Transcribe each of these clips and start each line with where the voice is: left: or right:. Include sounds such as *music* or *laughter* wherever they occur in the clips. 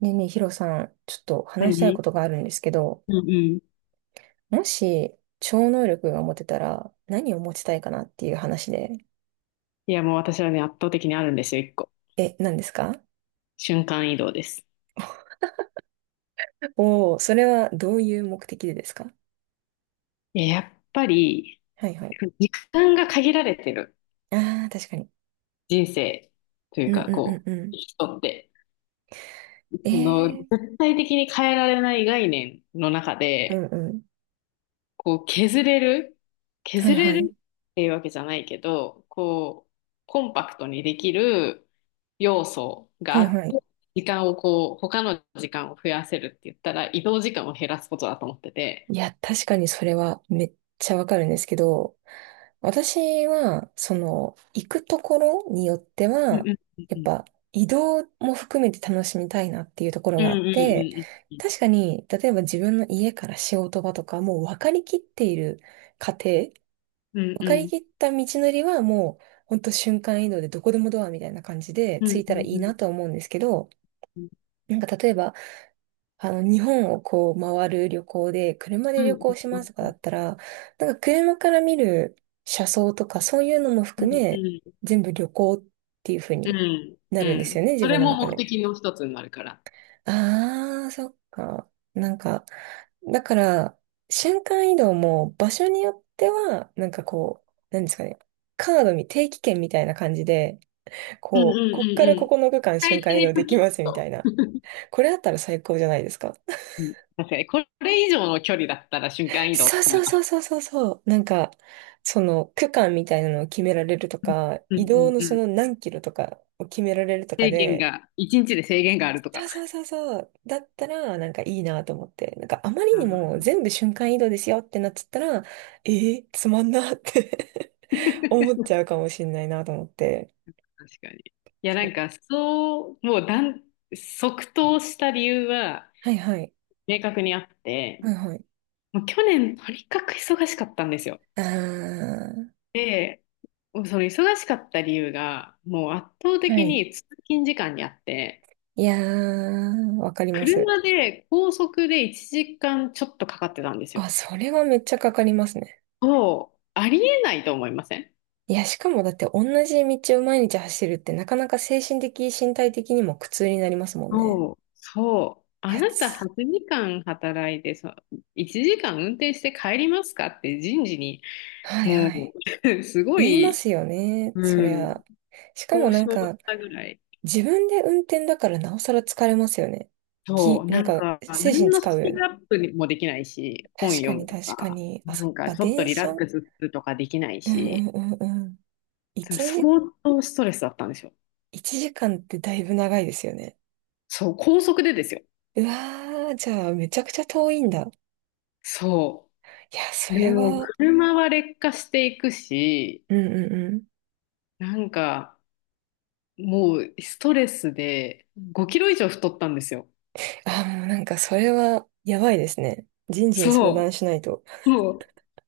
right: ねえねえ、ヒロさん、ちょっと話したい
left: 何？
right: ことがあるんですけど、
left: うんうん。
right: もし超能力が持てたら何を持ちたいかなっていう話で。
left: いや、もう私はね、圧倒的にあるんですよ、一個。
right: え、何ですか？
left: 瞬間移動です。
right: お *laughs* おー、それはどういう目的でですか？
left: いや、やっぱり、
right: はいはい。
left: 時間が限られてる
right: ああ、確かに。
left: 人生という
right: うん
left: か、
right: うんうん
left: こ
right: う
left: う、
right: ん。
left: 人って、その、
right: ええ
left: 絶対的に変えられない概念の中
right: ー、うん
left: で、
right: うん。
left: こう、削れる、
right: は
left: 削
right: い
left: れ
right: は
left: る
right: い。
left: っていうわけじゃないけど、こう、コンパクトにできる要素
right: は
left: があ
right: い
left: っ
right: は
left: て、
right: い。
left: 時間をこう、他の時間を増やせるって言ったら、移動時間を減らすことだと思ってて、
right: いや、確かにそれはめっちゃわかるんですけど、私は、その、行くところによって
left: うん
right: は、
left: うん
right: や
left: う
right: っ
left: ん
right: ぱ移動も含めて楽しみたいなっていうところ
left: う
right: があって。
left: ん
right: 確かに、例えば自分の家から仕事場とか、もう分かりきっている過程、
left: うん
right: 分
left: うんう
right: かり
left: ん
right: きった道のりはもう、ほんと瞬間移動でどこでもドアみたいな感じで
left: う
right: 着い
left: んう
right: た
left: ん
right: らいい
left: う
right: なと
left: ん
right: は思うんですけど、
left: うん
right: なんか例えば、日本をこう回る旅行で、車で旅行しますとかだったら、なんか車から見る車窓とかそういうのも含め、全部旅行っていう風
left: う
right: に
left: ん
right: な
left: う
right: るんです
left: ん。
right: よね、自
left: そ
right: 分
left: れ
right: の
left: も
right: 中
left: 目
right: で。
left: 的の一つになるから。
right: ああ、そっか。なんか、だから、瞬間移動も場所によっては、なんかこう、なんですかね、カードみ、定期券みたいな感じで、
left: うんうんう
right: こう、こっから
left: んう
right: こ
left: ん。
right: この区間
left: 使
right: 瞬
left: い
right: 間
left: た
right: 移動
left: い
right: で
left: と
right: き
left: き。
right: ますみたいな。これあったら最高じゃないですか。
left: うん、確かに、これ以上の距離だったら瞬間移動を
right: そう
left: 使
right: そ
left: い
right: う
left: ま
right: そ
left: す。
right: うそうそうそう。なんか、その区間みたいなのを決められるとか、
left: う
right: 移
left: んう
right: 動
left: ん
right: のそ
left: うん。
right: の何キロとかを決められるとか
left: 制限
right: で。
left: が、一日で制限があると
right: そ
left: か。
right: うそうそうそう。だったら、なんかいいなと思って。なんかあまり
left: あ
right: にも
left: ー、
right: 全部瞬間移動ですよってなっちゃったら、つまんなって *laughs* 思っちゃうかもしんないなと思って。
left: 確かに。いや、
right: そ
left: なん
right: う。
left: か、そう、もう即答した理由は
right: はいはい。
left: 明確にあって、
right: はいはい。
left: もう去年とにかく忙しかったんですよ。
right: あ
left: で、その忙しかった理由が、もう圧倒
right: ー、は
left: 的
right: い。
left: に通勤時間にあって、
right: いやー、わかります。
left: 車で高速で1時間ちょっとかかってたんですよ。
right: あ、それはめっちゃかかりますね。
left: そう、ありえないと思いません？
right: いや、しかもだって同じ道を毎日走るってなかなか精神的、身体的にも苦痛になりますもんね。
left: そう、そう。あ
right: や
left: なた
right: つ。
left: 8時間働いて、そう、1時間運転して帰りますかって人事に、
right: はいは
left: も
right: い。
left: う、*laughs* すご
right: 言いま
left: い、
right: すよね。そ
left: う
right: り
left: ん、
right: ゃ。しかも
left: 交
right: なん
left: 渉し
right: か、
left: たぐらい。
right: 自分で運転だからなおさら疲れますよね。
left: そう、
right: な
left: な
right: ん
left: ん
right: か、
left: か、
right: 精神
left: 何の
right: 使
left: ス
right: うよ
left: キ
right: ね。
left: ルアップもできないし、本
right: 確か
left: 読
right: に
left: むと
right: 確か
left: か、
right: に。あ、そ
left: な
right: っ
left: んか
right: か、
left: ちょっと
right: 電
left: リラ
right: 車。
left: ッ
right: うん
left: クスするとかできない
right: うん
left: し、
right: うんうん。一
left: それ相
right: 時、
left: 当ストレスだったんですよ。
right: 一時間ってだいぶ長いですよね。
left: そう、高速でですよ。
right: うわー、じゃあめちゃくちゃ遠いんだ。い
left: そ
right: や、
left: う。
right: そ
left: で
right: れ
left: も、
right: は、
left: 車は劣化していくし、
right: うんうん、
left: なんか、もうストレスで5キロ以上太ったんですよ。
right: あ、もうなんかそれはやばいですね。人事に相談
left: そ
right: しないと。
left: う。も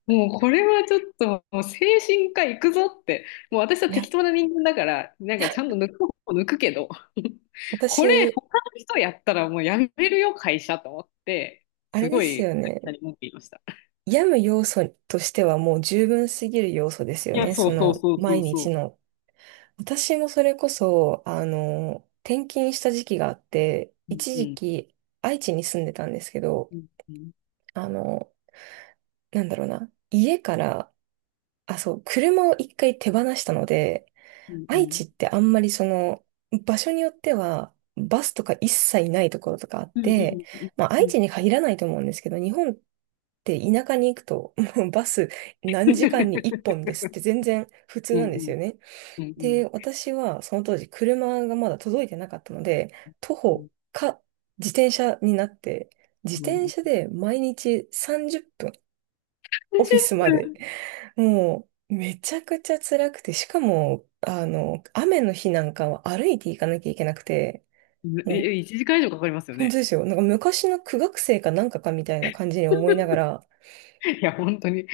left: う、もうこれはちょっと、もう精神科行くぞって、もう私は
right: い
left: 適
right: や、
left: 当な人間だから、なんかちゃんと抜く方法抜くけど、*laughs* これ
right: 私、
left: 他の人やったらもうやめるよ、会社と思って、
right: あれ
left: す
right: で
left: ご
right: す
left: い
right: よね。
left: 会社に文句言いました。
right: 病む要素としてはもう十分すぎる要素ですよ
left: いや、
right: ね。
left: そ
right: そ
left: うそう
right: の
left: そうそ
right: 毎
left: う
right: 日
left: そ
right: の。私もそれこそ、転勤した時期があって、
left: う。うん
right: 一
left: う
right: 時
left: ん
right: 期愛知に住んでたんですけど、
left: うん
right: あの、なんだろうな。家から、あ、そう、車を一回手放したので、
left: うんう
right: 愛
left: ん
right: 知ってあんまり場所によっては、バスとか一切ないところとかあっ
left: うんう
right: て、
left: んうん
right: まあ
left: う
right: 愛知
left: ん
right: に限らないと思うんですけど、日本って田舎に行くと、*laughs* もうバス何時間に1本ですって全然普通
left: うん
right: なんで
left: う
right: す
left: ん
right: よね。
left: うんうん
right: で、私はその当時車がまだ届いてなかったので、徒
left: うん。
right: 歩か自転車になって、自転
left: 30
right: 車で毎日30分オフィスまで、もう、めちゃくちゃ辛くて、しかも、雨の日なんかは歩いて行かなきゃいけなくて、
left: 分、
right: も
left: え、
right: う、
left: 1時間以上かかりますよ
right: 本当
left: ね。
right: ですよ。なんか昔の苦学生かなんかかみたいな感じに思いながら、
left: いや、本当に。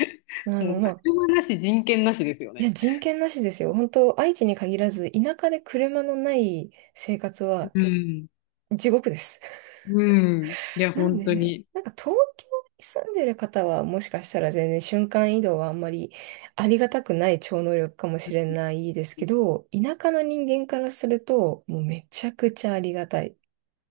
left: もう
right: まあ、
left: 車なし、人権なしですよ
right: いや、
left: ね。
right: 人権なしですよ。本当、愛知に限らず、田舎で車のない生活は
left: うん。
right: 地獄です。
left: うん。いや、
right: なん
left: 本当
right: で、
left: に。
right: なんか東京に住んでる方はもしかしたら全然瞬間移動はあんまりありがたくない超能力かもしれないですけど、田舎の人間からするともうめちゃくちゃありがたい。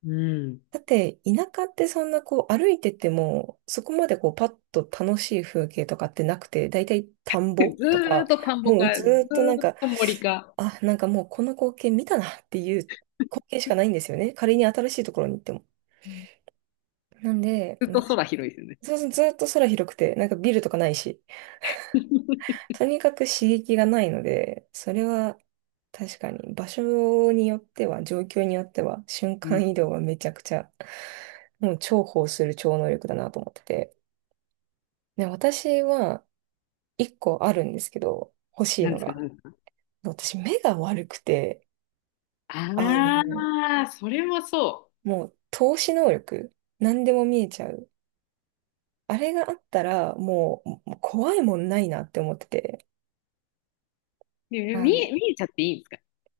left: うん。
right: だって田舎ってそんなこう歩いててもそこまでこうパッと楽しい風景とかってなくて、だいたい田んぼ
left: *laughs* ず
right: と
left: ー
right: か、
left: っと田んぼ
right: もう
left: か、
right: ず
left: ずーっ
right: ーっとなんか、
left: と森か、
right: あ、なんかもうこの光景見たなっていう光景しかないんですよね。仮に新しいところに行っても。なんで、
left: ずっと空広いですよね。
right: そうそう、ずっと空広くて、なんかビルとかないし、
left: *laughs*
right: とにかく刺激がないので、それは確かに場所によっては、状況によっては、瞬
left: うん。
right: 間移動はめちゃくちゃ、もう重宝する超能力だなと思ってて。で、私は一個あるんですけど、欲しい
left: 何
right: の
left: ですか、
right: が。
left: 何ですか？
right: 私目が悪くて、
left: *laughs*
right: あ
left: あ
right: の、
left: あ、それもそ
right: もう透視能力、何でも見えちゃう。あれがあったら、もうもう怖いもんないなって思ってて。
left: う。で、
right: あ
left: 見え、
right: の、
left: 見えちゃっていいんですか？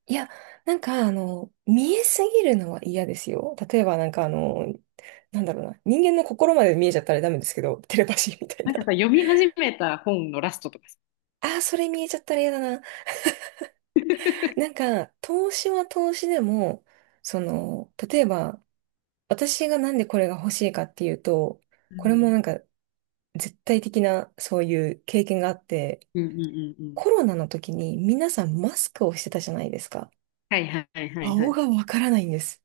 right: いや、なんか、見えすぎるのは嫌ですよ。例えば、なんか、なんだろうな。人間の心まで見えちゃったらダメですけど、テレパシーみたい
left: な
right: な。
left: んかさ、
right: *laughs*
left: 読み始めた本のラストとかさ。
right: ああ、それ見えちゃったら嫌だな。
left: *laughs*
right: なんか、投資は投資でも、その、例えば、私がなんでこれが欲しいかっていうと、
left: う
right: これも
left: ん。
right: なんか、絶対的な、そういう経験があって、
left: うんうんうんうん。
right: コロナの時に皆さんマスクをしてたじゃないですか。
left: はいはいはいは
right: 顔
left: い。
right: がわからないんです。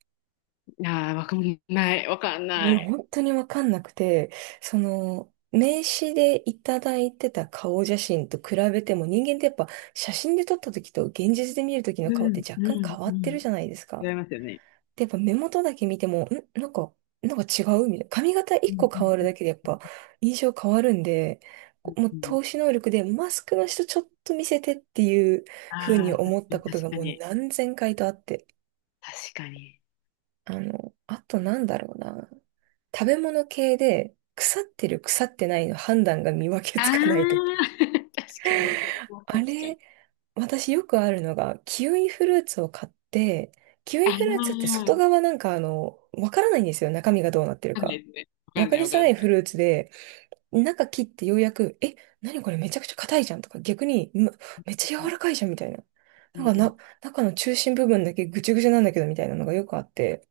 left: ああ、わかんない。わかん
right: もうね
left: ない。
right: 本当にわかんなくて、名刺でいただいてた顔写真と比べても人間ってやっぱ写真で撮った時と現実で見る時の
left: う
right: 顔って
left: んう
right: 若干
left: ん
right: 変わ
left: う
right: ってる
left: ん。
right: じゃないですか。
left: 違いますよね。
right: で、やっぱ目元だけ見ても、なんか、違うみたいな。髪型
left: う
right: 一個
left: んう
right: 変
left: ん
right: わる
left: うん
right: だけでやっぱ印象変わるんで、
left: うん
right: もう
left: うん。
right: 透視能力でマスクの人ちょっと見せてっていう風に
left: ああ、確
right: 思ったことが
left: か
right: もう
left: に、
right: 何千回とあって。
left: 確かに。確かに。
right: あとなんだろうな。食べ物系で腐ってる腐ってないの判断が見分け
left: あ
right: つかないとき。
left: あ、*laughs* 確かに、それも確
right: あ
left: か
right: れ、
left: に。
right: 私よくあるのが、キウイフルーツを買って、キウ
left: あ
right: イフルーツって
left: あ、
right: 外
left: わ
right: 側なんかあの、わからないんですよ。中身がどうなってる
left: かんない
right: か。
left: ですね。わか
right: わ
left: ん
right: か
left: ない、
right: り
left: わ
right: づ
left: かん
right: ら
left: な
right: い
left: い。
right: フルーツで、中切ってようやく、え、何これめちゃくちゃ硬いじゃんとか、逆に、めっちゃ
left: う
right: 柔
left: ん、
right: らかいじゃんみたいな。
left: うん、
right: なんか
left: うん。
right: な、中の中心部分だけぐちゅぐちゅなんだけどみたいなのがよくあって、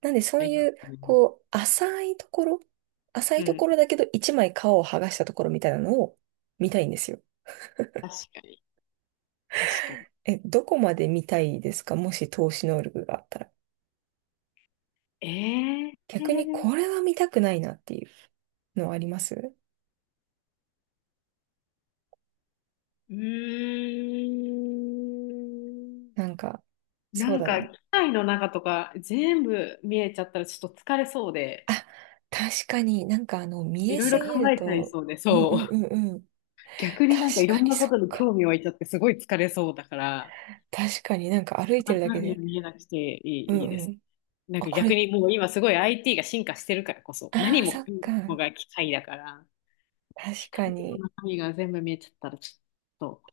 right: なんでそ
left: あ
right: う
left: りま
right: いう、
left: すね。
right: こう、浅
left: う
right: いと
left: ん、
right: ころだけど一枚皮を剥がしたところみたいなのを見たいんですよ。
left: 確かに、確かに。
right: え、どこまで見たいですか、もし投資能力があったら？
left: ええ、
right: 逆にこれは見たくないなっていうのはあります？
left: うーん。
right: なんか、
left: な
right: そう
left: ん
right: だ
left: か、
right: な。
left: 機械の中とか全部見えちゃったらちょっと疲れそうで、
right: あ、確かになんか見
left: い
right: え
left: ろい
right: す
left: ろ考
right: ぎる
left: えちゃい
right: と、
left: そうで、
right: うんう
left: そ
right: んう
left: う。
right: んうん。確
left: 逆になんかいろ
right: か
left: ん
right: に
left: なこ
right: そっ
left: とに
right: か。
left: 興味湧いちゃってすごい疲れそうだから、
right: 確かになんか歩いてるだ
left: 中
right: け
left: 身
right: で、
left: が見えなくてい
right: うん
left: い、いいで
right: う
left: す。
right: ん。
left: なん
right: あ、
left: か
right: こ
left: 逆
right: れ、
left: にもう今すごい IT が進化してるからこそ、
right: あ
left: 何
right: あ、
left: も
right: そ
left: か
right: っ
left: も
right: か。
left: が機械だから、機
right: 確
left: 械
right: か
left: の
right: に。
left: 中身が全部見えちゃったらちょっと、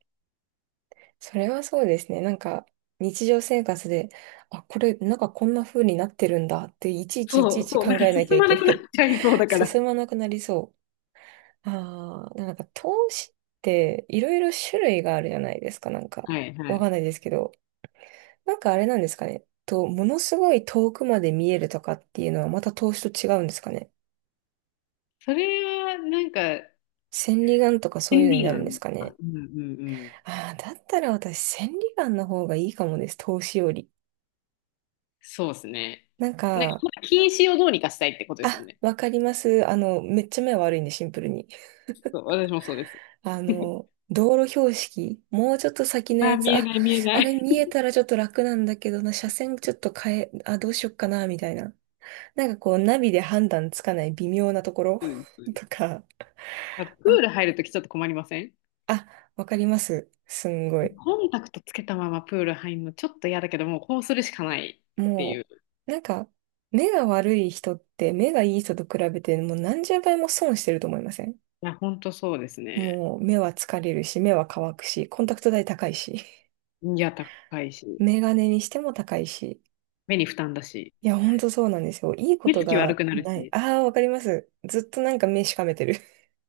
right: それはそうですね。なんか、日常生活で、あ、これ、なんかこんな風になってるんだって、いちいちいち
left: そ
right: い
left: う、
right: ち
left: そう、
right: 考
left: なんか
right: えなきゃ
left: 進
right: い
left: ま
right: け
left: な
right: な
left: くなっ
right: い。
left: ちゃいそうだ
right: *laughs*
left: から。
right: 進まなくなりそう。ああ、なんか投資っていろいろ種類があるじゃないですか。なんか、
left: はい、は
right: わ
left: い。
right: かんないですけど。なんかあれなんですかね。ものすごい遠くまで見えるとかっていうのはまた投資と違うんですかね。
left: それはなんか、
right: 千里眼とかそういう
left: 便
right: のに
left: 利
right: な
left: な
right: るんで
left: の
right: すか
left: か。
right: ね。
left: うん、うん、うん。
right: ああ、だったら私千里眼の方がいいかもです。投資より。
left: そうですね。
right: なん
left: なんか、
right: か、
left: 禁止をどうにかしたいってことですもん
right: あ、
left: ね。
right: わかります。めっちゃ目悪いんで、シンプルに。
left: そう、私もそうです。*laughs*
right: 道路標識、もうちょっと先の
left: あ
right: や
left: ー、
right: つ、
left: 見え
right: あ、
left: ない、見えな
right: あれ
left: い。
right: 見えたらちょっと楽なんだけどな、車線ちょっと変え、あ、どうしよっかな、みたいな。なんかこう、ナビで判断つかない微妙なところ
left: そうです、そう
right: *laughs*
left: です。
right: とか、
left: あとプ
right: あ、
left: ール入るときちょっと困りません？
right: あ、わかります。すんごい。
left: コンタクトつけたままプール入るのちょっと嫌だけど、もうこうするしかないってい
right: も
left: う。
right: う、なんか、目が悪い人って、目がいい人と比べて、もう何十倍も損してると思いません？
left: いや、ほんとそうですね。
right: もう、目は疲れるし、目は乾くし、コンタクト代高いし。
left: いや、高いし、
right: メガネにしても高いし。
left: 目に負担だし、
right: いや、ほんとそうなんですよ。いいこ
left: 目
right: と
left: つき悪
right: が
left: くなる
right: ない。
left: し。
right: ああ、わかります。ずっとなんか目しかめてる。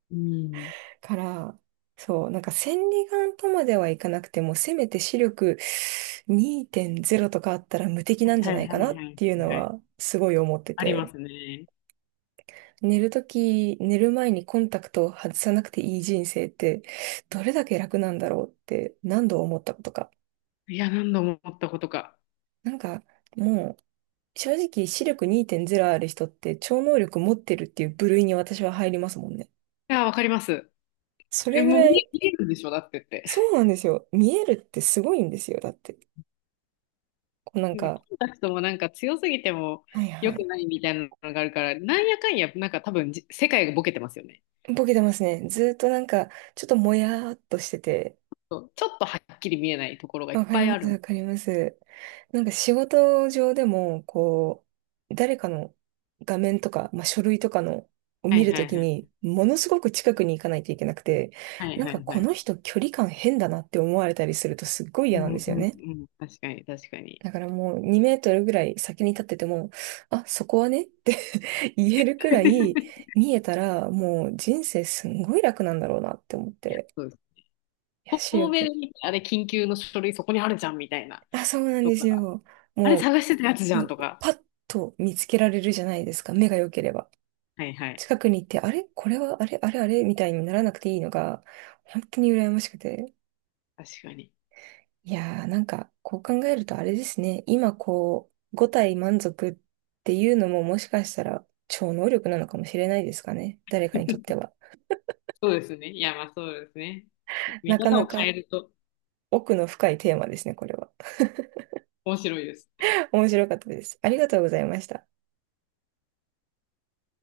left: うん。
right: *laughs* から、そう、なんか千里眼とまではいかなくても、せめて視力2.0とかあったら無敵
left: は
right: な
left: い
right: んじゃ
left: はい
right: ない
left: は
right: かな
left: い
right: っ
left: はい
right: ていう
left: はい
right: の
left: はい。
right: は、すごい思って
left: ありま
right: て。
left: すね。
right: 寝る前にコンタクトを外さなくていい人生って、どれだけ楽なんだろうって何度思ったことか。
left: いや、何度も思ったことか。
right: なんか、もう、正直視力2.0ある人って超能力持ってるっていう部類に私は入りますもんね。
left: いや、わかります。
right: そ
left: え、
right: れぐ
left: もう
right: ら
left: 見
right: い、
left: え、見えるんでしょだってって。
right: そうなんですよ。見えるってすごいんですよ。だって。こうなん
left: で、
right: か、
left: コンタクトもなんか強すぎても
right: はいは
left: 良く
right: い。
left: ないみたいなのがあるから、なんやかんや、なんか多分世界がボケてますよね。
right: ボケてますね。ずーっとなんか、ちょっともやーっとしてて、
left: そう、ちょっとはっきり見えないところがいっ
right: わか
left: ぱ
right: り
left: い
right: ま
left: あ
right: す、
left: る。
right: わかります。なんか仕事上でも、こう、誰かの画面とか、まあ、書類とかのを
left: は
right: 見
left: い
right: る
left: は
right: と
left: い
right: き
left: はい。
right: に、ものすごく近くに行かないといけなくて、
left: はい
right: なん
left: は
right: か
left: いは
right: こ
left: い。
right: の人距離感変だなって思われたりするとすっごい
left: う
right: 嫌なんで
left: ん
right: すよ
left: うんう
right: ね。
left: ん。確かに確かに。
right: だからもう2メートルぐらい先に立ってても、あ、そこはねって *laughs* 言えるくらい
left: *laughs*
right: 見えたら、もう人生すんごい楽なんだろうなって思って。
left: そうです。
right: いや、視
left: 遠目
right: 力。
left: で見て、あれ緊急の書類そこにあるじゃんみたいな。
right: あ、そうなん
left: と
right: です
left: か、
right: よ。
left: あれ
right: も
left: 探してたやつじ
right: う
left: ゃ
right: も
left: ん
right: う
left: とか。
right: パッと見つけられるじゃないですか、目が良ければ。
left: はいはい。
right: 近くに行って、あれこれは、あれあれあれみたいにならなくていいのが、本当に羨ましくて。
left: 確かに。
right: いやー、なんか、こう考えるとあれですね。今、こう、五体満足っていうのももしかしたら超能力なのかもしれないですかね。誰かにとって
left: *laughs*
right: は。
left: そうですね。いやまあそうですね。見
right: なか
left: 方
right: な
left: を
right: か
left: 変えると
right: 奥の深いテーマですね、これは。
left: 面白いです。
right: *laughs* 面白かったです。ありがとうございました。